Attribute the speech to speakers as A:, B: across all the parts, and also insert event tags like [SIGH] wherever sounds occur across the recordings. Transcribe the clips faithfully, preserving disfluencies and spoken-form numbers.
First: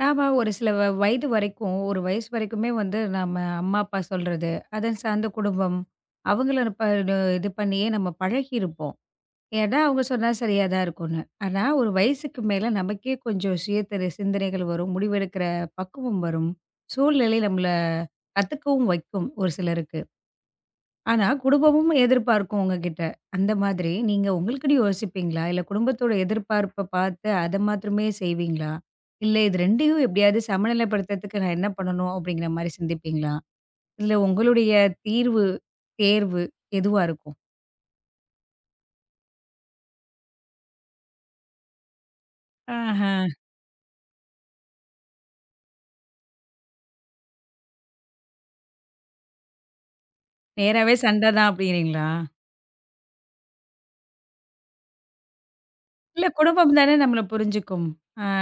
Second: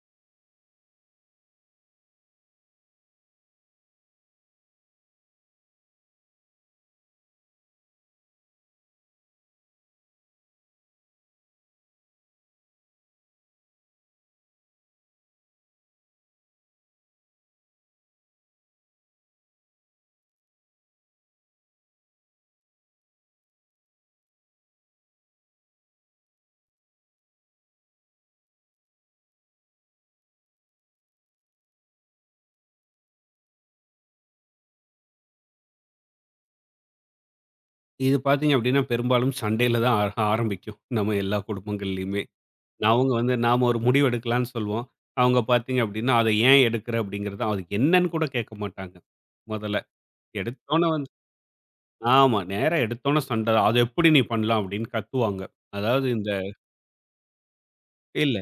A: நாம ஒரு சில வ வயது வரைக்கும், ஒரு வயசு வரைக்குமே வந்து நம்ம அம்மா, அப்பா சொல்றது, அதை சார்ந்த குடும்பம், அவங்கள ப இது பண்ணியே நம்ம பழகியிருப்போம். ஏன்னா அவங்க சொன்னா சரியா தான் இருக்கும்னு. ஆனா ஒரு வயசுக்கு மேல நமக்கே கொஞ்சம் சுய தெரி சிந்தனைகள் வரும், முடிவெடுக்கிற பக்குவம் வரும், சூழ்நிலை நம்மள கத்துக்கவும் வைக்கும் ஒரு சிலருக்கு. ஆனா, குடும்பமும் எதிர்பார்க்கும் உங்ககிட்ட. அந்த மாதிரி நீங்க உங்களுக்குன்னு யோசிப்பீங்களா? இல்ல குடும்பத்தோட எதிர்பார்ப்ப பார்த்து அத மாத்திரமே செய்வீங்களா? இல்ல இது ரெண்டையும் எப்படியாவது சமநிலைப்படுத்துறதுக்கு நான் என்ன பண்ணணும்? அப்படிங்கிற மாரி சிந்திப்பீங்களா? இதுல உங்களுடைய தீர்வு, தேர்வு எதுவா இருக்கும்?
B: இது பார்த்தீங்க அப்டின்னா, பெரும்பாலும் சண்டையில தான் ஆ ஆரம்பிக்கும். நம்ம எல்லா குடும்பங்கள்லயுமே.
A: ஆஹா,
B: அவங்க வந்து நாம ஒரு முடிவு எடுக்கலான்னு சொல்லுவோம். அவங்க பார்த்தீங்க அப்டின்னா, "அத ஏன் எடுக்குற?" அப்படிங்கிறது அது என்னன்னு கூட கேட்க மாட்டாங்க. மொதல்ல. எடுத்தோனே
A: நேராவே
B: வந்து
A: சண்ட தான் அப்படிங்கிறீங்களா?
B: ஆமா. நேரா எடுத்தோனே சண்ட. "அது எப்படி நீ பண்ணலாம்?" அப்படின்னு கத்துவாங்க. அதாவது
A: இல்ல
B: இந்த
A: குடும்பம் தானே நம்மள புரிஞ்சுக்கும். ஆ,
B: இல்ல.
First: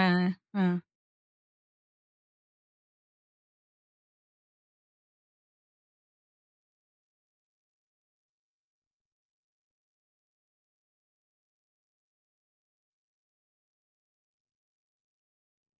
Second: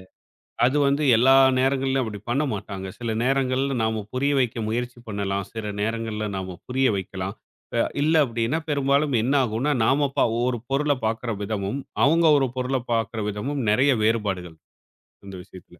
A: ஆ.
B: அது வந்து எல்லா நேரங்கள்லயும் அப்படி பண்ண மாட்டாங்க. சில நேரங்கள்ல நாம புரிய வைக்க முயற்சி பண்ணலாம். சில நேரங்கள்ல நாம புரிய வைக்கலாம். அ இல்ல அப்படின்னா பெரும்பாலும் என்ன ஆகும்னா, நாம ப ஒரு பொருள பார்க்கிற விதமும், அவங்க ஒரு பொருள பார்க்கிற விதமும் நெறைய வேறுபாடுகள் இருக்கு இந்த விஷயத்துல.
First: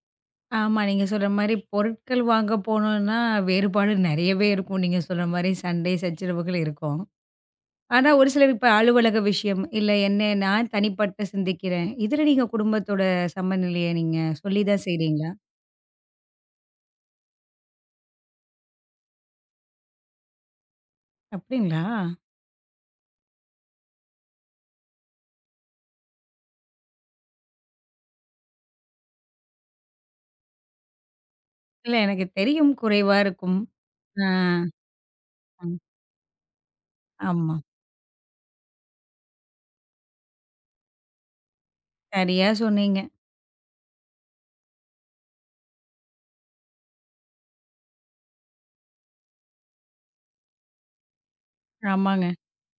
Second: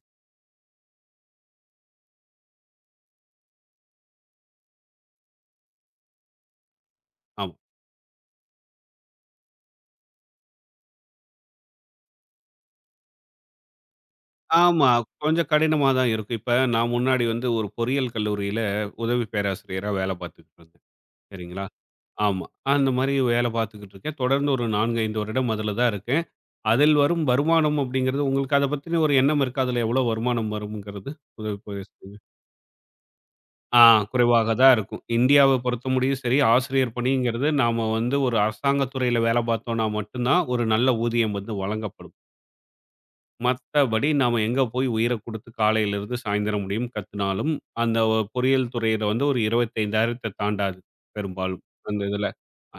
A: ஆமா, நீங்க சொல்ற மாரி பொருட்கள் வாங்க போனோம்னா, வேறுபாடு நெறையவே இருக்கும். நீங்க சொல்ற மாரி சண்டை, சச்சரவுகள் இருக்கும்.
B: ஆமா.
A: ஆனா, ஒரு சிலர் இப்ப அலுவலக விஷயம், இல்ல என்ன நான் தனிப்பட்ட சிந்திக்கிறேன். இதுல நீங்க குடும்பத்தோட சமநிலைய நீங்க சொல்லி தான்
B: ஆமா.
A: செய்றீங்களா?
B: கொஞ்சம் கடினமா தான் இருக்கும். இப்ப நான் முன்னாடி வந்து ஒரு பொறியியல் கல்லூரியில உதவி பேராசிரியரா வேலை பார்த்துக்கிட்டு இருந்தேன். சரிங்களா?
A: அப்டிங்களா?
B: ஆமா. அந்த மாரி வேலை பார்த்துக்கிட்டு இருக்கேன். தொடர்ந்து ஒரு நான்கு, ஐந்து வருடம் அதுல தான் இருக்கேன். அதில் வரும் வருமானம் அப்படிங்கிறது உங்களுக்கு அத பத்தின ஒரு எண்ணம் இருக்கா? அதில எவ்வளோ வருமானம் வரும்ங்கிறது? உதவி புரிய
A: இல்ல
B: சொல்லுங்க.
A: எனக்கு தெரியும் குறைவா இருக்கும்.
B: ஆ
A: ஆ,
B: குறைவாக தான் இருக்கும். இந்தியாவ
A: ம்.
B: பொறுத்த முடியும் சரி, ஆசிரியர் பணிங்கிறது
A: ஆமா.
B: நாம வந்து ஒரு அரசாங்க துறையில வேலை பார்த்தோம்னா மட்டும் தான் ஒரு நல்ல ஊதியம் வந்து வழங்கப்படும்.
A: சரியா சொன்னீங்க.
B: மத்தபடி நாம எங்க போய் உயிர குடுத்து காலையிலிருந்து சாயந்திரம் முடியும் கத்துனாலும், அந்த ஒ பொறியியல் துறையில வந்து ஒரு இருபத்தி ஐந்தாயிரம் தாண்டாது பெரும்பாலும். அந்த
A: ஆமாங்க.
B: இதுல.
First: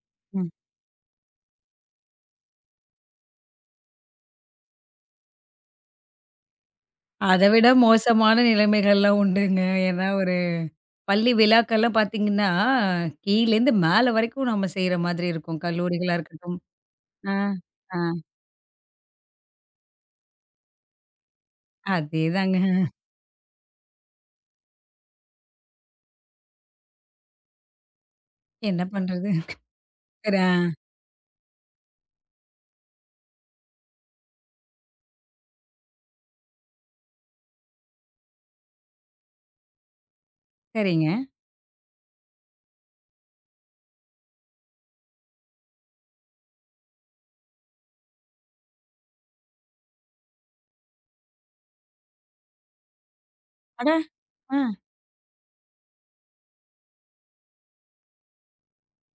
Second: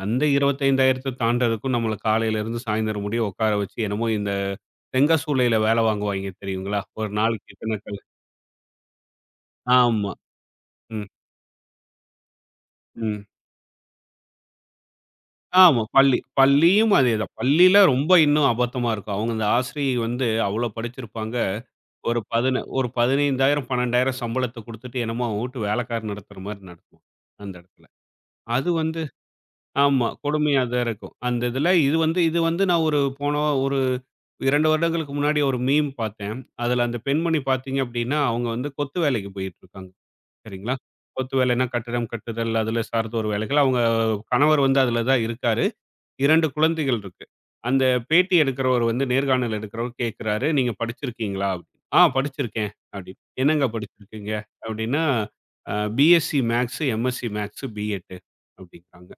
B: அந்த
A: ம்.
B: இருபத்தி ஐந்தாயிரம் தாண்டறதுக்கும் நம்மள காலையிலிருந்து சாயந்திரம் முடிய உட்கார வச்சு என்னமோ இந்த தெங்கசூளையில வேலை வாங்குவாய்ங்க தெரியுங்களா? ஒரு
A: அத
B: நாளைக்கு
A: விட
B: இத்தன கல்
A: மோசமான நிலைமைகள்லாம் உண்டுங்க. ஏன்னா,
B: ஆமா.
A: ஒரு
B: ம்,
A: பள்ளி விழாக்கள்லாம் பாத்தீங்கன்னா,
B: ம்.
A: கீழேருந்து மேல வரைக்கும் நம்ம செய்ற மாதிரி இருக்கும்.
B: ஆமா.
A: கல்லூரிகளா
B: பள்ளி
A: இருக்கட்டும்.
B: பள்ளியும் அதேதான்.
A: ஆ,
B: பள்ளியில
A: ஆ.
B: ரொம்ப இன்னும் அபத்தமா இருக்கும். அவங்க அந்த ஆசிரியை வந்து அவ்வளோ படிச்சிருப்பாங்க. ஒரு
A: அதேதாங்க.
B: பதின ஒரு பதினைந்தாயிரம் பன்னிரண்டாயிரம் சம்பளத்த குடுத்துட்டு, என்னமோ அவங்க வூட்டு வேலைக்காரன் நடத்துற மாரி நடத்துவான். அந்த இடத்துல. அது
A: என்ன
B: வந்து
A: பண்றது?
B: ஆமா.
A: சரி, ஆ.
B: கொடுமையா தான் இருக்கும். அந்த இதுல இது வந்து இது வந்து நான் ஒரு போன ஒரு இரண்டு வருடங்களுக்கு முன்னாடி ஒரு மீம் பார்த்தேன். அதுல அந்த பெண்மணி பார்த்தீங்க அப்டின்னா, அவங்க வந்து கொத்து வேலைக்கு போயிட்டு இருக்காங்க. சரிங்களா.
A: சரிங்க.
B: கொத்து வேலைன்னா கட்டிடம் கட்டுதல், அதுல சார்ந்த ஒரு வேலைகள். அவங்க கணவர் வந்து அதுல தான் இருக்காரு. இரண்டு குழந்தைகள் இருக்கு. அந்த பேட்டி எடுக்கிறவர் வந்து நேர்காணல் எடுக்கிறவர் கேட்கிறாரு, "நீங்க படிச்சிருக்கீங்களா?" அப்படின்னு. "ஆ படிச்சிருக்கேன்" அப்படின்னு. "என்னங்க
A: அட!
B: படிச்சிருக்கீங்க?"
A: ஆ.
B: அப்படின்னா, "அ BSc maths, MSc maths, BEd" அப்படிங்கிறாங்க.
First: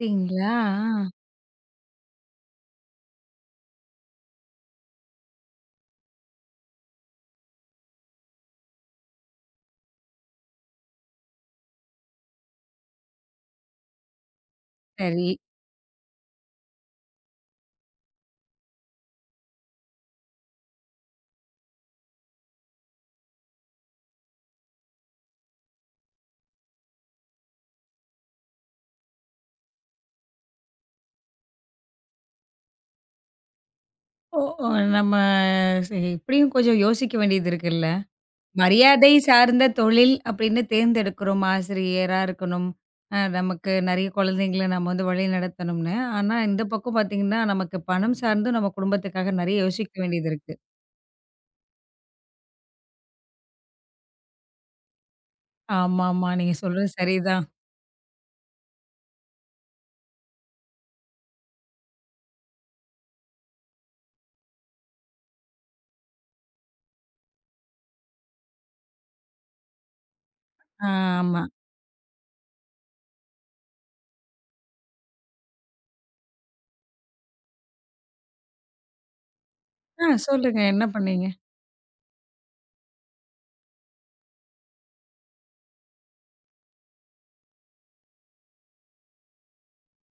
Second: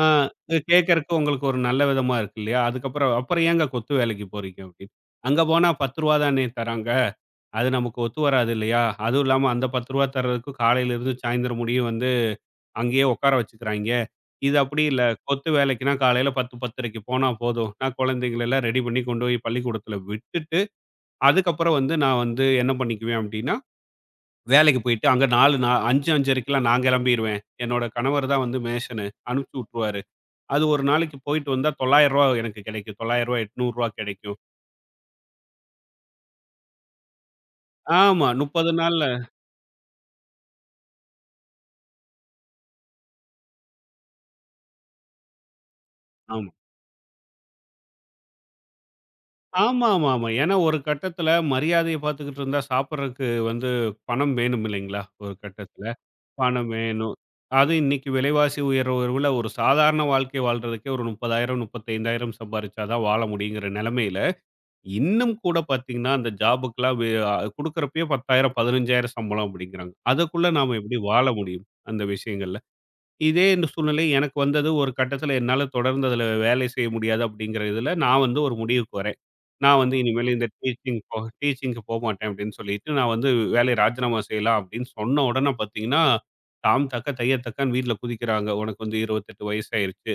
B: ஆ இது
A: ஆ.
B: கேட்கறக்கு உங்களுக்கு ஒரு நல்ல விதமா இருக்கு இல்லையா? அதுக்கப்புறம், "அப்புறம் ஏங்க கொத்து வேலைக்கு போறீங்க?" அப்படின்னு. "அங்க போனா ரூ. பத்து தானே தராங்க." அது நமக்கு ஒத்து வராது இல்லையா? அதுவும் இல்லாம அந்த ரூ. பத்து தர்றதுக்கு காலையிலிருந்து சாயந்தரம் முடியும் வந்து அங்கேயே உட்கார வச்சுக்கிறாய்ங்க. இது அப்படி இல்ல.
A: சரி.
B: கொத்து வேலைக்குன்னா காலையில பத்து, 10:30க்கு போனா போதும். நான் குழந்தைங்கள எல்லாம் ரெடி பண்ணி கொண்டு போய் பள்ளிக்கூடத்துல விட்டுட்டு, அதுக்கப்புறம் வந்து நான் வந்து என்ன பண்ணிக்குவேன் அப்படின்னா, வேலைக்கு போயிட்டு அங்க நான்கு நா ஐந்து, 5:30க்கெல்லாம் நான் கிளம்பிருவேன். என்னோட கணவர் தான் வந்து மேஷனு. அனுப்பிச்சு விட்டுருவாரு. அது ஒரு நாளைக்கு போயிட்டு வந்தா ரூ. தொள்ளாயிரம் எனக்கு கிடைக்கும். ரூ. தொள்ளாயிரம் ரூ. எண்ணூறு கிடைக்கும்.
A: ஓ, ஓ, நம்ம. சரி இப்படியும் கொஞ்சம் யோசிக்க வேண்டியது இருக்குல்ல.
B: ஆமா. முப்பது நாள்ல.
A: மரியாதை சார்ந்த தொழில் அப்படின்னு தேர்ந்தெடுக்கிறோம். ஆசிரியரா இருக்கணும். அ நமக்கு நெறைய குழந்தைங்கள நம்ம வந்து வழி நடத்தணும்னு. ஆனா இந்த பக்கம் பார்த்தீங்கன்னா, நமக்கு பணம் சார்ந்தும் நம்ம குடும்பத்துக்காக நெறைய
B: ஆமா,
A: யோசிக்க
B: ஆமா, ஆமா.
A: வேண்டியது இருக்கு.
B: ஏன்னா ஒரு கட்டத்துல மரியாதைய பாத்துக்கிட்டு இருந்தா சாப்பிடுறதுக்கு வந்து பணம் வேணும் இல்லைங்களா? ஒரு கட்டத்துல.
A: ஆமாமா. நீங்க
B: பணம்
A: சொல்றது
B: வேணும்.
A: சரிதான்.
B: அது இன்னைக்கு விலைவாசி உயர்வுல ஒரு சாதாரண வாழ்க்கை வாழ்றதுக்கே ஒரு முப்பதாயிரம் முப்பத்தி ஐந்தாயிரம் சம்பாரிச்சா தான் வாழ முடியுங்கிற நெலைமையில, இன்னும் கூட பாத்தீங்கன்னா, அந்த ஜாபுக்குலாம் வே அ குடுக்குறப்பயே பத்தாயிரம் பதினைந்தாயிரம் சம்பளம் அப்படிங்கிறாங்க. அதுக்குள்ள நாம
A: ஆ
B: எப்படி வாழ
A: ஆமா.
B: முடியும்? அந்த விஷயங்கள்ல. இதே இந்த சூழ்நிலை எனக்கு வந்தது. ஒரு கட்டத்துல என்னால தொடர்ந்து அதுல வேலை செய்ய முடியாது அப்படிங்கிற இதுல நான் வந்து ஒரு முடிவுக்கு வரேன். நான் வந்து
A: ஆ
B: இனிமேல் இந்த
A: சொல்லுங்க. என்ன
B: டீச்சிங் போ
A: பண்ணீங்க?
B: டீச்சிங்க்கு போமாட்டேன் அப்படின்னு சொல்லிட்டு, நான் வந்து வேலைய ராஜினாமா செய்யலாம் அப்படின்னு சொன்ன உடனே பார்த்தீங்கன்னா, தாம் தக்க தைய தக்கன்னு வீட்ல குதிக்கிறாங்க. "உனக்கு வந்து இருபத்தி எட்டு வயசாயிருச்சு.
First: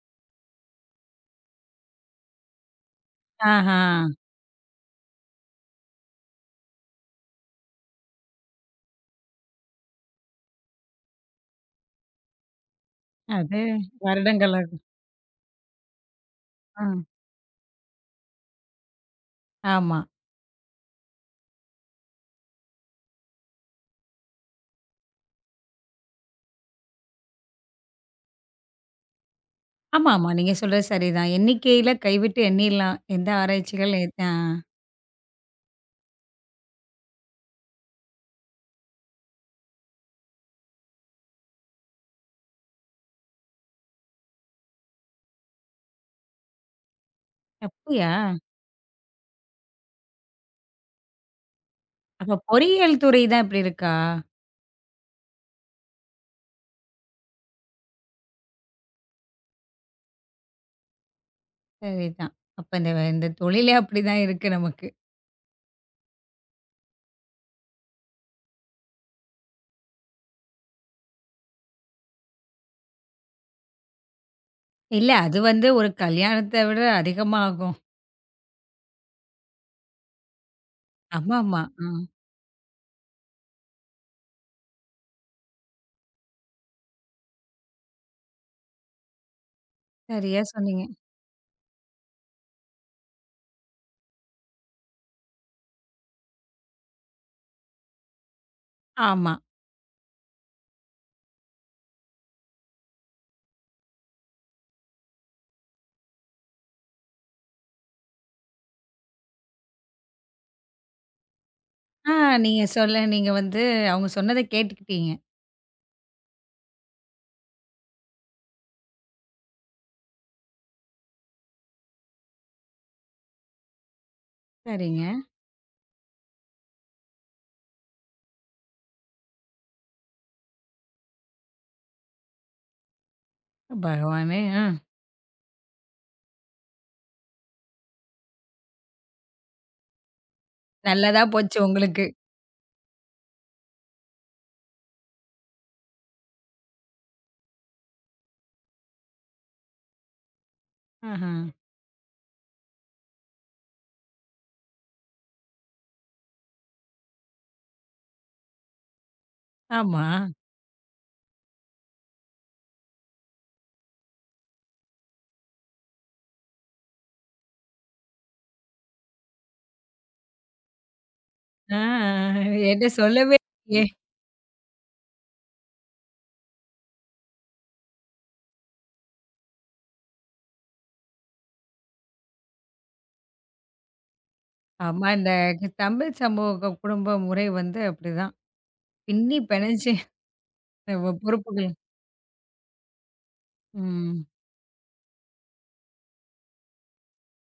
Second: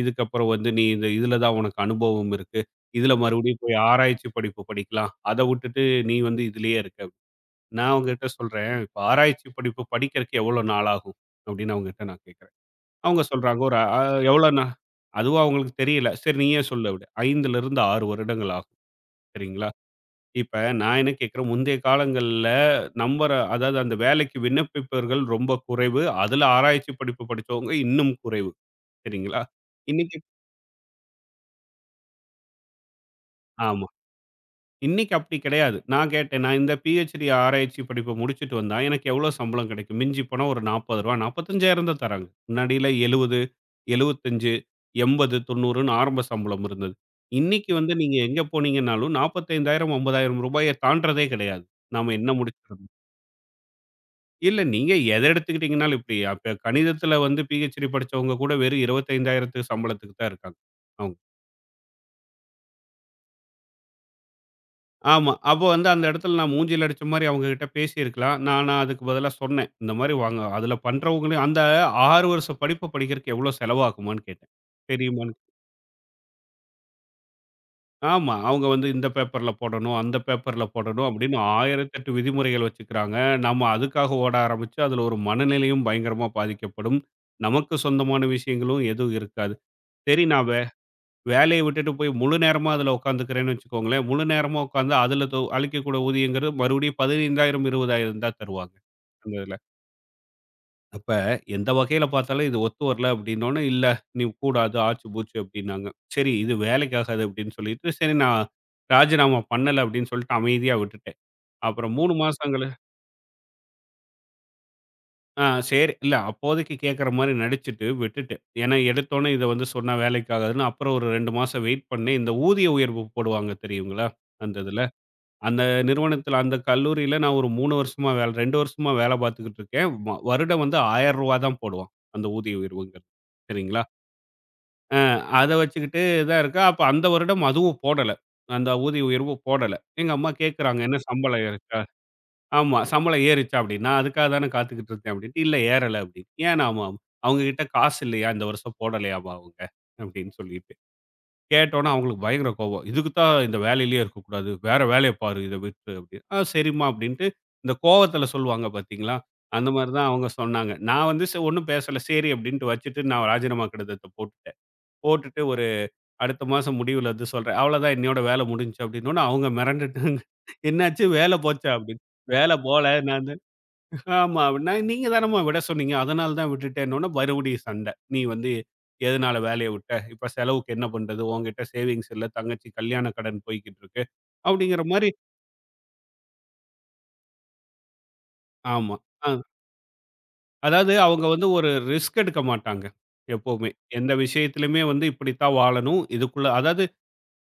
B: இதுக்கப்புறம் வந்து நீ இந்த இதில தான் உனக்கு அனுபவம் இருக்கு. இதில மறுபடியும் போய்
A: ஆஹா.
B: ஆராய்ச்சி படிப்பு படிக்கலாம். அத விட்டுட்டு நீ வந்து இதிலேயே இருக்க." நான் அவங்ககிட்ட சொல்றேன், "இப்ப ஆராய்ச்சி படிப்பு படிக்கிறக்கு எவ்வளோ நாள் ஆகும்?" அப்படின்னு அவங்ககிட்ட நான் கேட்கிறேன். அவங்க சொல்றாங்க,
A: அது
B: "ஒரு அ எவ்வளோ
A: வருடங்கள்
B: நா"
A: ஆகும்.
B: அதுவும் அவங்களுக்கு தெரியல. சரி நீயே
A: ஆ.
B: சொல்லு அப்படி. 5லிருந்து ஆறு வருடங்கள் ஆகும். சரிங்களா?
A: ஆமா.
B: இப்ப நான் என்ன கேட்கிறேன், முந்தைய காலங்கள்ல நம்புற அதாவது அந்த வேலைக்கு விண்ணப்பிப்பவர்கள் ரொம்ப குறைவு. அதுல ஆராய்ச்சி படிப்பு படிச்சவங்க இன்னும் குறைவு. சரிங்களா?
A: ஆமா,
B: இன்னைக்கு
A: ஆமா. நீங்க சொல்றது சரிதான். எண்ணிக்கையில கைவிட்டு எண்ணிடலாம். எந்த
B: ஆமா.
A: ஆராய்ச்சிகள் எத் ஆ.
B: இன்னைக்கு அப்படி கிடையாது. நான் கேட்டேன், "நான் இந்த பிஹெச்டி ஆராய்ச்சி படிப்ப முடிச்சுட்டு வந்தா, எனக்கு எவ்வளோ சம்பளம் கிடைக்கும்?" மிஞ்சி போனா ஒரு ரூ. நாற்பது நாற்பத்தி ஐந்தாயிரம் தான் தராங்க. முன்னாடியில எழுபது, எழுபத்தி ஐந்து, எண்பது, 90ன்னு ஆரம்ப சம்பளம் இருந்தது. இன்னைக்கு வந்து
A: அப்படியா?
B: நீங்க எங்க போனீங்கன்னாலும், நாற்பத்தி ஐந்தாயிரம் ரூ. ஐம்பதாயிரம் தாண்டறதே கிடையாது. நாம என்ன
A: அப்ப
B: முடிச்சிருந்தோம்.
A: பொறியியல் துறை தான் இப்படி இருக்கா?
B: இல்ல நீங்க எத எடுத்துக்கிட்டீங்கனாலும் இப்படி அப்ப கணிதத்துல வந்து பிஹெச்டி படிச்சவங்க கூட வெறும் இருபத்தி ஐந்தாயிரம் சம்பளத்துக்கு தான் இருக்காங்க. அவங்க.
A: சரிதான். அப்ப இந்த இந்த தொழிலே அப்படிதான் இருக்கு நமக்கு.
B: ஆமா. அப்போ வந்து அந்த இடத்துல நான் மூஞ்சில அடிச்ச மாரி அவங்க கிட்ட பேசியிருக்கலாம். நான் ஆனா அதுக்கு பதிலா சொன்னேன். இந்த மாரி வாங்க. அதுல பண்றவங்களையும் அந்த ஆறு வருஷ படிப்ப படிக்கிறதுக்கு எவ்வளோ செலவாகுமான்னு கேட்டேன்.
A: இல்ல
B: தெரியுமான்னு
A: அது வந்து ஒரு கல்யாணத்த விட அதிகமா ஆகும்.
B: ஆமா. அவங்க வந்து இந்த பேப்பர்ல போடணும், அந்த பேப்பர்ல போடணும் அப்படின்னு
A: ஆமாமா. ஆ
B: ஆயிரத்தி எட்டு விதிமுறைகள் வச்சுக்கிறாங்க. நாம அதுக்காக ஓட ஆரம்பிச்சு, அதுல ஒரு மனநிலையும் பயங்கரமா பாதிக்கப்படும். நமக்கு சொந்தமான விஷயங்களும் எதுவும் இருக்காது. சரி
A: சரியா
B: நான் வே
A: சொன்னீங்க.
B: வேலைய விட்டுட்டு போய் முழு நேரமா அதுல உட்காந்துக்கிறேன்னு வச்சுக்கோங்களேன், முழு நேரமா உட்காந்து அதுல தொ அளிக்கக்கூடிய ஊதியங்கிறது மறுபடியும் பதினைந்தாயிரம், இருபதாயிரம் தான் தருவாங்க. அந்த
A: ஆமா.
B: இதுல. அப்ப எந்த வகையில பார்த்தாலும் இது ஒத்து வரல அப்படின்னோனே, "இல்ல நீ கூடாது, ஆச்சு பூச்சு" அப்படின்னாங்க. சரி இது வேலைக்காகாது அப்படின்னு சொல்லிட்டு, சரி நான் ராஜினாமா பண்ணல அப்படின்னு சொல்லிட்டு அமைதியா விட்டுட்டேன். அப்புறம்
A: ஆ
B: மூன்று மாசம்
A: நீங்க
B: கழி
A: சொல்ல நீங்க வந்து அவங்க சொன்னத கேட்டுக்கிட்டீங்க.
B: ஆ சரி இல்ல அப்போதைக்கு கேட்கற மாரி நடிச்சுட்டு விட்டுட்டேன். ஏன்னா எடுத்தோனே இத வந்து சொன்னா வேலைக்காகாதுன்னு அப்புறம் ஒரு இரண்டு மாசம் வெயிட் பண்ணேன். இந்த ஊதிய உயர்வு போடுவாங்க தெரியுங்களா? அந்த இதுல.
A: சரிங்க.
B: அந்த நிறுவனத்தில அந்த கல்லூரியில நான் ஒரு மூன்று வருஷமா வேல இரண்டு வருஷமா வேலை பார்த்துக்கிட்டு இருக்கேன். வ வருடம் வந்து ரூ. ஆயிரம் தான் போடுவான். அந்த ஊதிய உயர்வுங்கிறது. சரிங்களா?
A: பகவானே! ஆ
B: அ அத வச்சுக்கிட்டு தான் இருக்கா. அப்ப அந்த வருடம் அதுவும் போடல. அந்த ஊதிய உயர்வு போடல. எங்க அம்மா கேட்கறாங்க, "என்ன
A: நல்லதா
B: சம்பளம்
A: போச்சு
B: ஏறுச்சா?"
A: உங்களுக்கு.
B: ஆமா. "சம்பளம் ஏறுச்சா?" அப்படின்னா, "அதுக்காக தானே காத்துக்கிட்டு இருந்தேன்" அப்படின்ட்டு. "இல்ல ஏறல" அப்படின்னு. "ஏனாமா?" "அவங்க கிட்ட காசு இல்லையா? இந்த வருஷம் போடலையாமா அவங்க?" அப்படின்னு சொல்லிட்டு.
A: ஆஹ.
B: கேட்டோனே அவங்களுக்கு பயங்கர கோவம். "இதுக்கு தான் இந்த வேலையிலேயே இருக்கக்கூடாது. வேற வேலைய பாரு. இத விட்டுரு" அப்படின்னு. "ஆ சரிம்மா" அப்படின்ட்டு இந்த கோவத்துல சொல்லுவாங்க பார்த்தீங்களா? அந்த மாரி
A: ஆமா.
B: தான் அவங்க சொன்னாங்க. நான் வந்து ச ஒண்ணும் பேசல. "சரி" அப்படின்ட்டு வச்சுட்டு நான் ராஜினாமா கடிதத்த போட்டுட்டேன். போட்டுட்டு அடுத்த மாசம் முடிவுல வந்து சொல்றேன். அவ்வளோதான் என்னையோட வேலை முடிஞ்சுச்சு அப்படின்னோனே அவங்க மிரண்டுட்டாங்க. என்னாச்சு வேலை போச்சா?
A: ஆ
B: அப்படின்னு. வேலை போல
A: என்ட்ட
B: நான்
A: சொல்லவே
B: தான்
A: இல்லையே!
B: ஆமா. நான் நீங்க தானம்மா விட சொன்னீங்க. அதனால தான் விட்டுட்டேன்னோனே மறுபடியும் சண்டை. நீ வந்து எதனால வேலைய விட்ட? இப்ப செலவுக்கு என்ன பண்றது? உன்கிட்ட சேவிங்ஸ் இல்ல. தங்கச்சி கல்யாண கடன் போய்க்கிட்டு இருக்கு. அப்படிங்கிற
A: ஆமா.
B: மாரி
A: இந்த தமிழ் சமூக குடும்ப முறை வந்து அப்படிதான்.
B: ஆமா. அ
A: பின்னி பிணைஞ்சு
B: அதாவது
A: நம்ம
B: அவங்க வந்து ஒரு
A: பொறுப்புகள்.
B: ரிஸ்க் எடுக்க மாட்டாங்க. எப்பவுமே. எந்த
A: ம்.
B: விஷயத்திலுமே வந்து இப்படித்தான் வாழணும். இதுக்குள்ள அதாவது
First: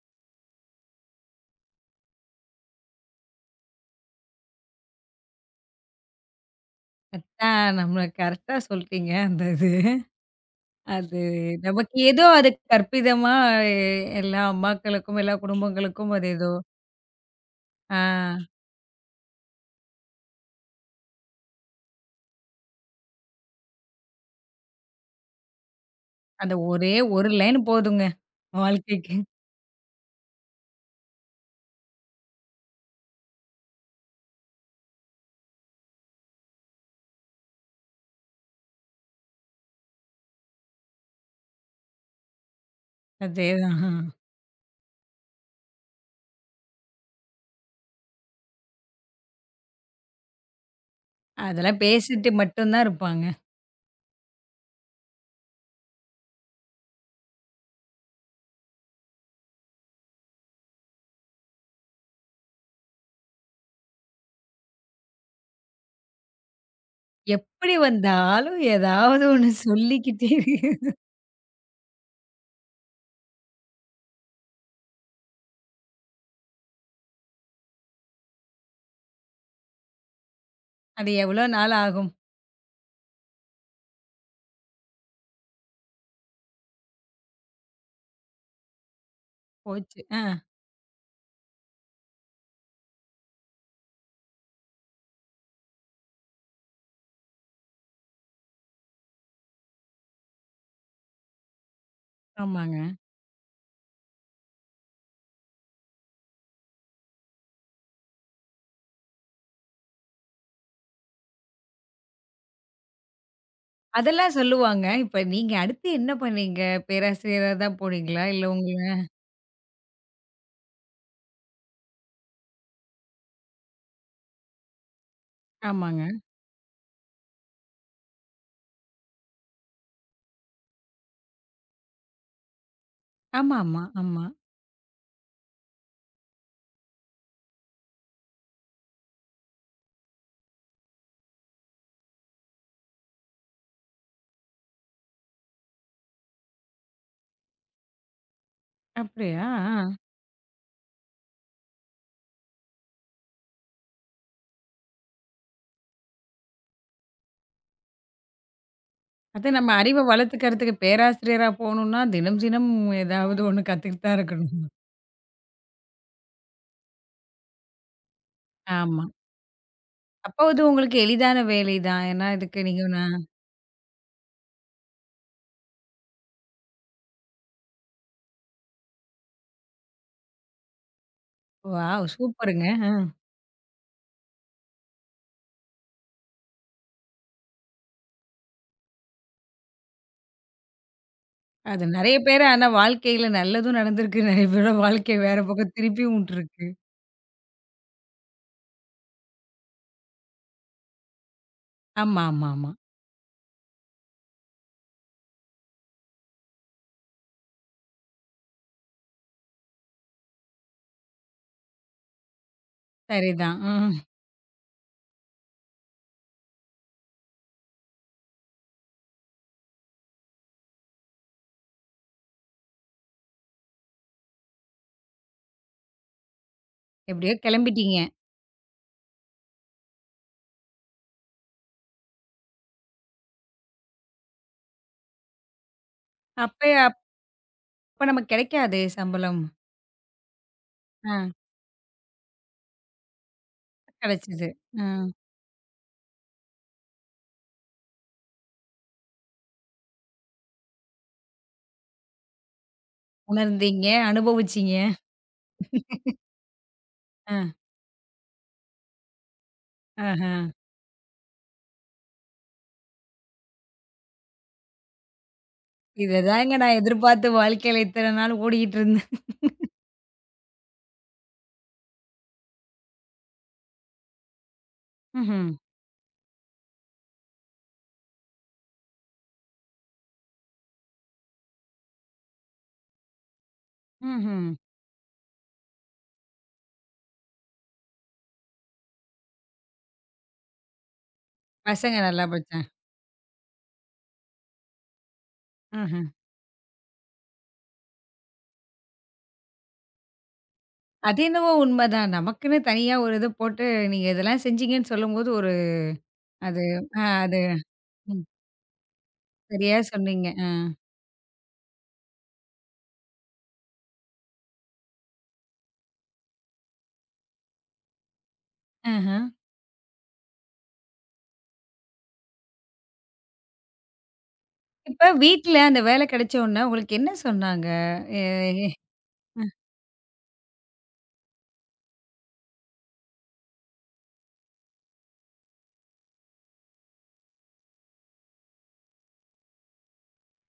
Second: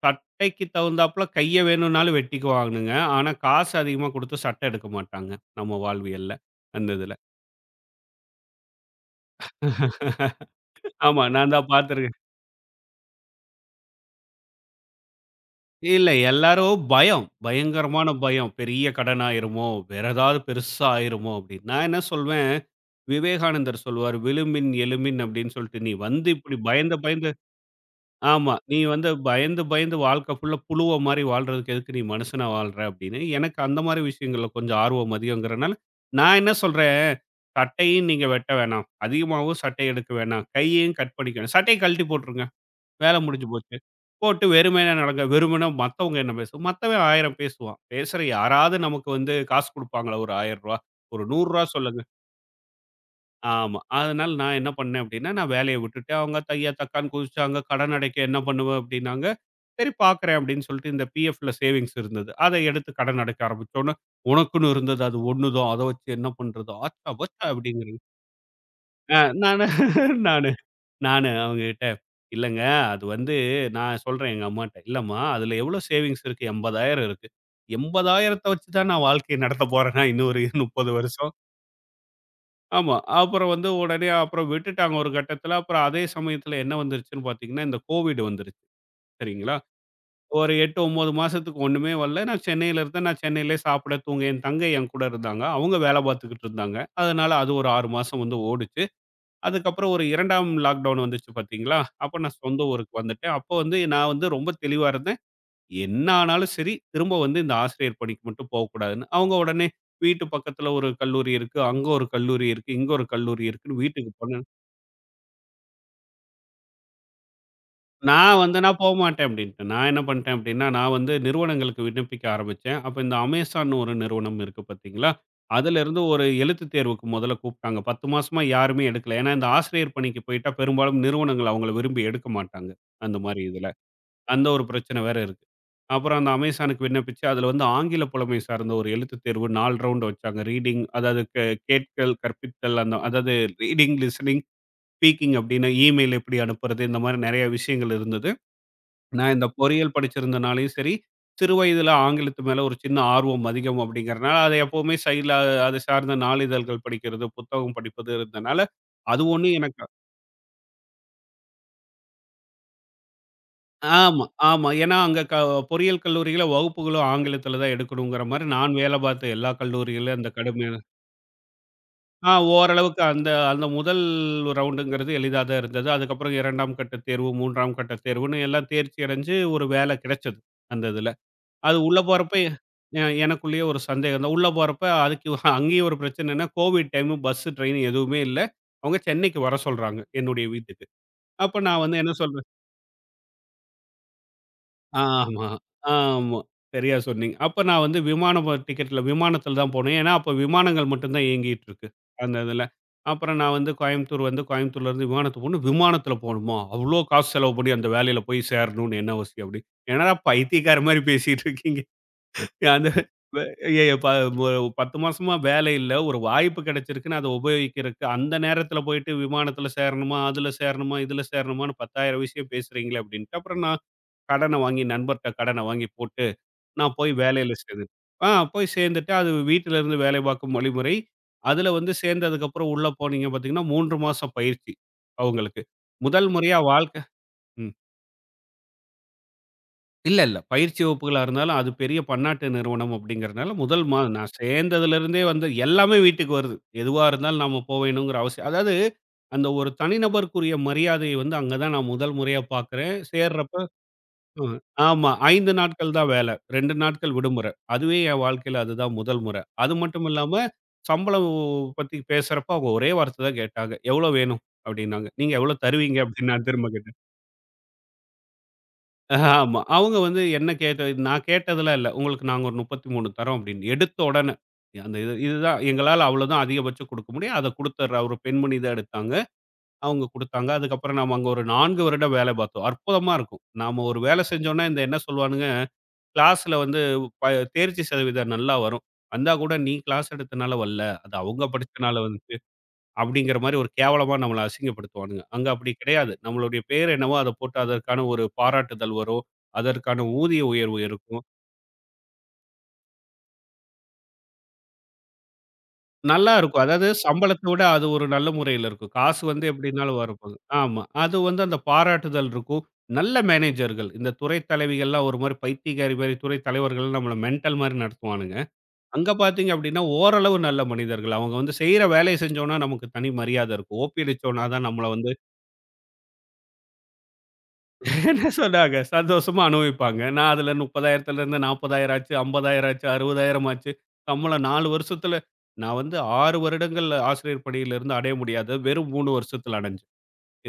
B: சட்டைக்கு தகுந்தாப்புல கைய வேணும்னாலும் வெட்டிக்குவாங்கங்க. ஆனா, காசு அதிகமா குடுத்து சட்டை எடுக்க மாட்டாங்க. நம்ம வாழ்வியல்ல. அந்த இதுல.
A: அதான் நம்மள கரெக்ட்டா சொல்ட்டீங்க. அந்த இது. அது
B: ஆமா. நான் தான்
A: நமக்கு
B: பார்த்துருக்கேன்.
A: ஏதோ அது கற்பிதமா, எ- எல்லா அம்மாக்களுக்கும், எல்லா
B: இல்ல
A: குடும்பங்களுக்கும் அது ஏதோ
B: எல்லாரும் பயம்.
A: ஆ.
B: பயங்கரமான பயம். பெரிய கடன் ஆயிருமோ! வேற ஏதாவது பெருசா ஆயிருமோ! அப்படின்னு. நான் என்ன சொல்வேன், விவேகானந்தர் சொல்லுவாரு, "விழுமின் எழுமின்" அப்படின்னு சொல்லிட்டு, "நீ வந்து
A: அந்த
B: இப்படி
A: ஒரே
B: பயந்து
A: ஒரு
B: பயந்து
A: லைன் போதுங்க
B: ஆமா. "நீ வந்து
A: வாழ்க்கைக்கு.
B: பயந்து, பயந்து வாழ்க்கை ஃபுல்லா புழுவ மாரி வாழ்றதுக்கு எதுக்கு நீ மனுஷனா வாழ்ற?" அப்படின்னு. எனக்கு அந்த மாரி விஷயங்கள்ல கொஞ்சம் ஆர்வம் அதிகங்கிறனால, நான் என்ன சொல்றேன், "சட்டையும் நீங்க வெட்ட வேணாம். அதிகமாவும் சட்டை எடுக்க வேணாம். கையையும் கட் பண்ணிக்க வேணாம். சட்டைய கழட்டி போட்டுருங்க. வேலை முடிஞ்சு போச்சு."
A: அதேதான்.
B: போட்டு வெறுமனே நடங்க. வெறுமனே மத்தவங்க என்ன பேசு மத்தவன் ஆயிரம் பேசுவான். பேசுற யாராவது நமக்கு வந்து காசு குடுப்பாங்களா ஒரு ரூ. ஆயிரம்? ஒரு ரூ. நூறு
A: அதெல்லாம்
B: சொல்லுங்க.
A: பேசிட்டு மட்டும் தான் இருப்பாங்க.
B: ஆமா. அதனால நான் என்ன பண்ணேன் அப்படின்னா, நான் வேலைய விட்டுட்டு அவங்க தையா, தக்கான்னு குதிச்சாங்க. கடன் அடைக்க என்ன பண்ணுவ அப்படின்னாங்க. சரி பார்க்குறேன் அப்படின்னு சொல்லிட்டு இந்த பிஎஃப்ல சேவிங்ஸ் இருந்தது. அத எடுத்து கடன் அடைக்க ஆரம்பிச்சோன்னே, உனக்குன்னு இருந்தது அது ஒண்ணு தான். அத வச்சு என்ன பண்றது? ஆச்சா போச்சா
A: எப்படி
B: அப்படிங்கிறது.
A: வந்தாலும்
B: அ
A: ஏதாவது ஒண்ணு
B: நானு [LAUGHS]
A: சொல்லிக்கிட்டே
B: நானு
A: இருக்கு.
B: நானு அவங்ககிட்ட, இல்லங்க அது வந்து நான் சொல்றேன் எங்க அம்மாட்ட. இல்லம்மா அதுல எவ்வளோ சேவிங்ஸ் இருக்கு? எண்பதாயிரம் இருக்கு. 80,000த்த வச்சு தான் நான் வாழ்க்கைய நடத்த போறேனா இன்னும் ஒரு முப்பது
A: அது
B: வருஷம்.
A: எவ்வளோ நாள் ஆகும்?
B: ஆமா. அப்புறம் வந்து உடனே அப்புறம் விட்டுட்டாங்க ஒரு கட்டத்தில. அப்புறம் அதே சமயத்தில என்ன வந்துருச்சுன்னு பார்த்தீங்கன்னா, இந்த கோவிட் வந்துருச்சு. சரிங்களா?
A: போச்சு. ஆ.
B: ஒரு எட்டு, ஒன்பது மாசத்துக்கு ஒண்ணுமே வரல. நான் சென்னையில இருந்தேன். நான் சென்னையிலேயே சாப்பிட, தூங்க என் தங்கை என் கூட இருந்தாங்க. அவங்க வேலை பார்த்துக்கிட்டு இருந்தாங்க. அதனால அது ஒரு ஆறு மாசம் வந்து ஓடுச்சு. அதுக்கப்புறம் ஒரு 2ஆம் லாக்டவுன் வந்துச்சு பார்த்தீங்களா? அப்ப நான் சொந்த
A: ஆமாங்க.
B: ஊருக்கு வந்துட்டேன். அப்போ வந்து நான் வந்து ரொம்ப தெளிவா இருந்தேன். என்ன ஆனாலும் சரி, திரும்ப வந்து இந்த ஆசிரியர் பணிக்கு மட்டும் போகக்கூடாதுன்னு, அவங்க உடனே வீட்டு பக்கத்துல ஒரு கல்லூரி இருக்கு. அங்க ஒரு கல்லூரி இருக்கு. இங்க ஒரு கல்லூரி இருக்குன்னு வீட்டுக்கு
A: அதெல்லாம்
B: போனேன்.
A: சொல்லுவாங்க. இப்ப நீங்க அடுத்து என்ன பண்ணீங்க? பேராசிரியரா தான் போனீங்களா?
B: நான்
A: இல்ல
B: வந்து
A: உங்கள.
B: நான் போமாட்டேன் அப்படின்ட்டேன். நான் என்ன பண்ணிட்டேன் அப்படின்னா, நான் வந்து நிறுவனங்களுக்கு விண்ணப்பிக்க ஆரம்பிச்சேன். அப்ப இந்த Amazonன்னு ஒரு நிறுவனம் இருக்கு பார்த்தீங்களா? அதுலருந்து
A: ஆமாங்க.
B: ஒரு எழுத்துத் தேர்வுக்கு முதல்ல கூப்பிட்டாங்க. பத்து மாசமா யாருமே எடுக்கல. ஏன்னா இந்த ஆசிரியர் பணிக்கு போயிட்டா பெரும்பாலும் நிறுவனங்கள் அவங்கள விரும்பி எடுக்க மாட்டாங்க. அந்த மாரி
A: ஆமா,
B: இதுல.
A: ஆமா, ஆமா.
B: அந்த ஒரு பிரச்சனை வேற இருக்கு. அப்புறம் அந்த அமேசானுக்கு விண்ணப்பிச்சு, அதுல வந்து ஆங்கில புலமை சார்ந்த ஒரு எழுத்துத் தேர்வு நான்கு ரவுண்ட் வச்சாங்க. ரீடிங் அதாவது கே கேட்கல், கற்பித்தல் அந்த அதாவது ரீடிங், லிசனிங், ஸ்பீக்கிங் அப்படின்னு இமெயில் எப்படி அனுப்புறது? இந்த மாரி நெறைய விஷயங்கள் இருந்தது. நான் இந்த
A: அப்படியா? ஆ.
B: பொறியியல் படிச்சிருந்தனாலயும் சரி, சிறு வயதில ஆங்கிலத்து மேல ஒரு சின்ன ஆர்வம் அதிகம் அப்படிங்கிறனால, அத எப்பவுமே சைட்ல அது சார்ந்த நாளிதழ்கள் படிக்கிறது, புத்தகம் படிப்பது இருந்தனால, அது
A: அதான்
B: ஒண்ணும்
A: நம்ம
B: எனக்கு
A: அறிவ வளர்த்துக்கிறதுக்கு பேராசிரியரா போணும்னா, தினம், தினம் ஏதாவது ஒண்ணு கத்துக்கிட்டு தான்
B: ஆமா,
A: இருக்கணும்.
B: ஆமா. ஏன்னா, அங்க க பொறியியல் கல்லூரியில வகுப்புகளும் ஆங்கிலத்தில தான் எடுக்கணுங்கிற மாரி நான் வேலை
A: ஆமா.
B: பார்த்த எல்லா கல்லூரியிலும் அந்த
A: அப்ப அது
B: கடுமையான
A: உங்களுக்கு எளிதான வேலை தான். ஏன்னா
B: ஆ
A: இதுக்கு நீங்க
B: ஓரளவுக்கு
A: நா.
B: அந்த அந்த முதல் ரவுண்டுங்கிறது எளிதா தான் இருந்தது. அதுக்கப்புறம் 2ஆம் கட்ட தேர்வு, 3ஆம் கட்ட தேர்வுன்னு எல்லாம் தேர்ச்சி அடைஞ்சு ஒரு வேலை கிடைச்சது, அந்த இதுல. அது உள்ள
A: வாவ்!
B: போறப்ப எ
A: சூப்பருங்க.
B: எனக்குள்ளேயே ஒரு சந்தேகம் தான். உள்ள போறப்ப அதுக்கு அங்கேயும் ஒரு பிரச்சனைன்னா, கோவிட் டைமு பஸ்ஸு, ட்ரெயின் எதுவுமே இல்ல. அவங்க சென்னைக்கு வர சொல்றாங்க, என்னுடைய வீட்டுக்கு. அப்ப நான்
A: அது
B: வந்து என்ன
A: நெறைய பேரு
B: சொல்றேன்
A: ஆனா வாழ்க்கையில நல்லதும் நடந்திருக்கு. நெறைய பேரோட வாழ்க்கை வேற
B: ஆமா,
A: பக்கம் திருப்பியும்
B: ஆமா.
A: விட்டுருக்கு.
B: சரியா சொன்னீங்க. அப்ப நான் வந்து விமானம் டிக்கெட்ல விமானத்தில தான் போனேன். ஏன்னா, அப்ப விமானங்கள் மட்டும் தான் இயங்கிட்டு இருக்கு.
A: ஆமா,
B: அந்த
A: ஆமா,
B: இதுல.
A: ஆமா.
B: அப்புறம் நான் வந்து கோயம்புத்தூர் வந்து கோயம்புத்தூர்லேருந்து விமானத்துக்கு போகணும். விமானத்தில போணுமா? அவ்ளோ காசு செலவு பண்ணி அந்த வேலையில போய் சேரணும்னு என்ன அவசியம் அப்டி. என்னடா பைத்தியக்கார மாரி பேசிட்டு இருக்கீங்க. அந்த
A: சரிதான்.
B: எ
A: ம்.
B: ப ஒரு பத்து மாசமா வேலை இல்ல. ஒரு வாய்ப்பு கிடைச்சிருக்குன்னு அத உபயோகிக்கிறதுக்கு அந்த நேரத்தில போயிட்டு விமானத்தில சேரணுமா, அதுல சேரணுமா, இதுல சேரணுமான்னு பத்தாயிரம் விஷயம் பேசுறீங்களே அப்டின்ட்டு அப்புறம் நான் கடன வாங்கி நண்பர்ட்ட கடன வாங்கி போட்டு, நான் போய்
A: எப்படியோ
B: வேலையில
A: கெளம்பிட்டீங்க.
B: சேர்ந்துட்டேன். ஆ போய் சேர்ந்துட்டு, அது வீட்டில இருந்து வேலை பார்க்கும் வழிமுறை. அதில வந்து சேர்ந்ததுக்கப்புறம் உள்ள போனீங்க பார்த்தீங்கன்னா, மூன்று மாசம் பயிற்சி அவங்களுக்கு. முதல் முறையா
A: அப்ப
B: வாழ்க்க ம்.
A: அப்ப நமக்கு கெடைக்காதே சம்பளம்?
B: இல்ல, இல்ல. பயிற்சி
A: ஆ.
B: வகுப்புகளா இருந்தாலும், அது பெரிய பன்னாட்டு நிறுவனம் அப்படிங்கிறனால, முதல் மா நான்
A: கிடைச்சது. ஆ.
B: சேர்ந்ததிலிருந்தே வந்து எல்லாமே வீட்டுக்கு வருது. எதுவா இருந்தாலும் நாம போவேணுங்கிற அவசியம் அதாவது அந்த ஒரு தனிநபருக்குரிய மரியாதைய வந்து அங்க தான் நான் முதல் முறையா பார்க்கிறேன். சேர்றப்ப
A: உணர்ந்தீங்க,
B: ம்.
A: அனுபவிச்சீங்க.
B: ஆமா. ஐந்து நாட்கள் தான் வேல. இரண்டு நாட்கள்
A: அ,
B: விடுமுறை. அதுவே என் வாழ்க்கையில அதுதான் முதல் முறை. அது மட்டும்
A: ஆஹா.
B: இல்லாம, சம்பளம் பத்தி பேசுறப்ப அவங்க ஒரே வார்த்தை தான் கேட்டாங்க. "எவ்வளோ வேணும்?" அப்படின்னாங்க. "நீங்க எவ்வளோ தருவீங்க?" அப்படின்னு நான்
A: இததாங்க
B: திரும்ப
A: நான்
B: கேட்டேன்.
A: எதிர்பார்த்து வாழ்க்கையில இத்தன நாள் ஓடிக்கிட்டு இருந்தேன்.
B: ஆமா. அவங்க வந்து என்ன கேட்ட நான் கேட்டதெல்லாம் இல்ல. "உங்களுக்கு நாங்க ஒரு முப்பத்தி மூன்று தரோம்" அப்படின்னு. எடுத்த உடனே அந்த இது
A: ம்ஹ்ம்.
B: இதுதான் எங்களால அவ்வளோதான் அதிகபட்சம் குடுக்க முடியும். அத குடுத்துடுறா ஒரு பெண்மணி தான் எடுத்தாங்க. அவங்க குடுத்தாங்க. அதுக்கப்புறம் நாம அங்க ஒரு நான்கு வருடம் வேலை பார்த்தோம். அற்புதமா இருக்கும். நாம ஒரு வேலை
A: ம்ஹ்ம்.
B: செஞ்சோம்னா இந்த என்ன சொல்வானுங்க? கிளாஸ்ல வந்து ப தேர்ச்சி சதவீதம் நல்லா வரும். வந்தா கூட நீ கிளாஸ் எடுத்தனால வரல. அது அவங்க
A: பசங்க
B: படிச்சனால
A: நல்லா
B: வந்துச்சு.
A: படிச்சா.
B: அப்படிங்கிற மாரி ஒரு கேவலமா நம்மள அசிங்கப்படுத்துவானுங்க. அங்க அப்படி
A: ம்ஹ்ம்.
B: கிடையாது. நம்மளுடைய பேர் என்னவோ அத போட்டு அதற்கான ஒரு பாராட்டுதல் வரும். அதற்கான ஊதிய உயர்வு
A: அது
B: இருக்கும்.
A: என்னவோ உண்மதான். நமக்குன்னு தனியா ஒரு இது போட்டு நீங்க இதெல்லாம் செஞ்சீங்கன்னு சொல்லும்போது ஒரு
B: நல்லா
A: அது.
B: இருக்கும். அதாவது
A: ஆ அது.
B: சம்பளத்த விட அது ஒரு
A: ம்.
B: நல்ல முறையில இருக்கும். காசு வந்து
A: சரியா
B: எப்படின்னாலும்
A: சொன்னீங்க.
B: வரப்போது.
A: அ.
B: ஆமா. அது வந்து அந்த பாராட்டுதல் இருக்கும். நல்ல மேனேஜர்கள். இந்த துறை தலைவிகள்லாம் ஒரு மாரி பைத்தியக்காரி மாரி துறை தலைவர்கள் நம்மள மென்டல் மாரி நடத்துவானுங்க. அங்க
A: ஆஹா.
B: பார்த்தீங்க அப்படின்னா, ஓரளவு நல்ல மனிதர்கள். அவங்க வந்து செய்ற வேலைய செஞ்சோம்னா, நமக்கு தனி மரியாதை இருக்கும். ஓபி அடிச்சோம்னா தான் நம்மள
A: இப்ப
B: வந்து
A: வீட்ல அந்த வேலை கிடைச்ச உடனே உங்களுக்கு என்ன சொன்னாங்க?
B: [LAUGHS]
A: எ
B: என்ன
A: எ
B: சொன்னாங்க, சந்தோஷமா அனுபவிப்பாங்க. நான் அதில முப்பதாயிரம் நாற்பதாயிரம் ஆச்சு, ஐம்பதாயிரம் ஆச்சு, அறுபதாயிரம் ஆச்சு. சம்பளம் நான்கு வருஷத்துல நான் வந்து ஆறு வருடங்கள் ஆசிரியர் பணியிலிருந்து அடைய முடியாதது, வெறும் மூன்று வருஷத்துல அடைஞ்சேன்,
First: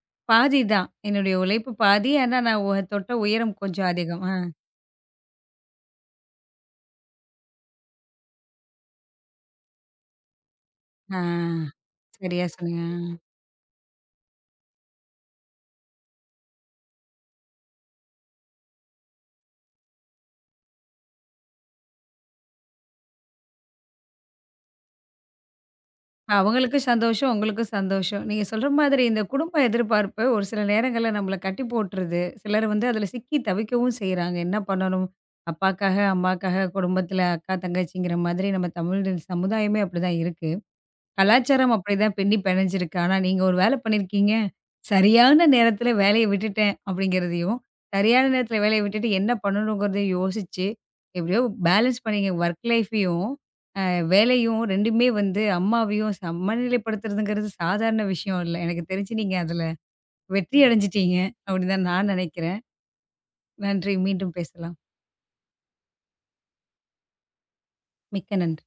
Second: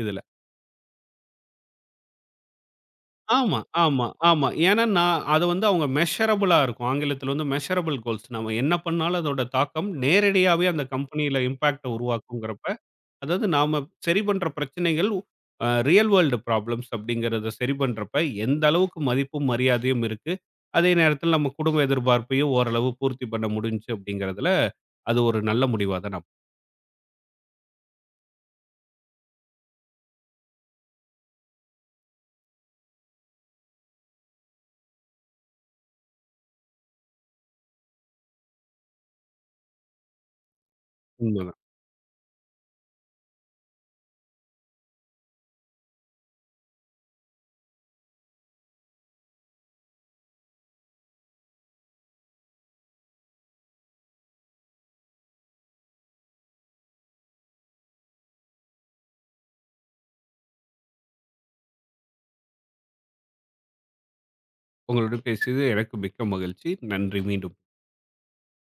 B: இதுல.
A: பாதி தான். என்னுடைய உழைப்பு பாதி. ஆனா நான் உ- தொட்ட உயரம்
B: ஆமா,
A: கொஞ்சம்
B: ஆமா,
A: அதிகம். அ.
B: ஆமா. ஏன்னா, நான் அது வந்து அவங்க மெஷரபிளா இருக்கும். ஆங்கிலத்தில வந்து மெஷரபிள் கோல்ஸ். நம்ம என்ன பண்ணாலும் அதோட தாக்கம் நேரடியாவே அந்த கம்பெனியில
A: ஆ.
B: இம்பாக்ட்ட
A: சரியா
B: உருவாக்குங்கிறப்ப
A: சொன்னீங்க.
B: அதாவது நாம சரி பண்ற பிரச்சனைகள் அ ரியல் வேர்ல்டு ப்ராப்ளம்ஸ் அப்படிங்கிறத சரி பண்றப்ப எந்த அளவுக்கு மதிப்பும் மரியாதையும் இருக்கு. அதே நேரத்தில நம்ம குடும்ப எதிர்பார்ப்பையும் ஓரளவு பூர்த்தி பண்ண முடிஞ்சுச்சு அப்படிங்கிறதுல, அது ஒரு நல்ல முடிவா தான் நான்
A: அவங்களுக்கும் சந்தோஷம், உங்களுக்கும் சந்தோஷம். நீங்க சொல்ற மாதிரி இந்த குடும்ப எதிர்பார்ப்பு ஒரு சில நேரங்கள்ல நம்மள கட்டி போட்டுருது. சிலர் வந்து அதில சிக்கி தவிக்கவும் செய்றாங்க. என்ன பண்ணணும்? அப்பாக்காக, அம்மாக்காக, குடும்பத்தில அக்கா, தங்கச்சிங்கிற மாதிரி நம்ம தமிழ் சமுதாயமே அப்படிதான் இருக்கு.
B: உண்மதான்.
A: கலாச்சாரம் அப்படிதான் பின்னி பிணைஞ்சிருக்கு. ஆனா நீங்க ஒரு வேலை பண்ணியிருக்கீங்க. சரியான நேரத்தில வேலைய விட்டுட்டேன் அப்படிங்கிறதையும், சரியான நேரத்தில வேலைய விட்டுட்டு என்ன பண்ணணுங்கிறதையும் யோசிச்சு, எப்படியோ பேலன்ஸ் பண்ணீங்க ஒர்க் லைஃபையும். வேலையும் ரெண்டுமே வந்து அம்மாவையும் சமநிலைப்படுத்துறதுங்கிறது சாதாரண விஷயம் இல்ல. எனக்கு தெரிஞ்சு நீங்க அதுல வெற்றி அடைஞ்சுட்டீங்க, அப்டின்னு தான் நான் நெனைக்கிறேன். நன்றி. மீண்டும் பேசலாம்.
B: உங்களுடன் பேசியது எனக்கு மிக்க மகிழ்ச்சி. நன்றி மீண்டும்.
A: மிக்க நன்றி.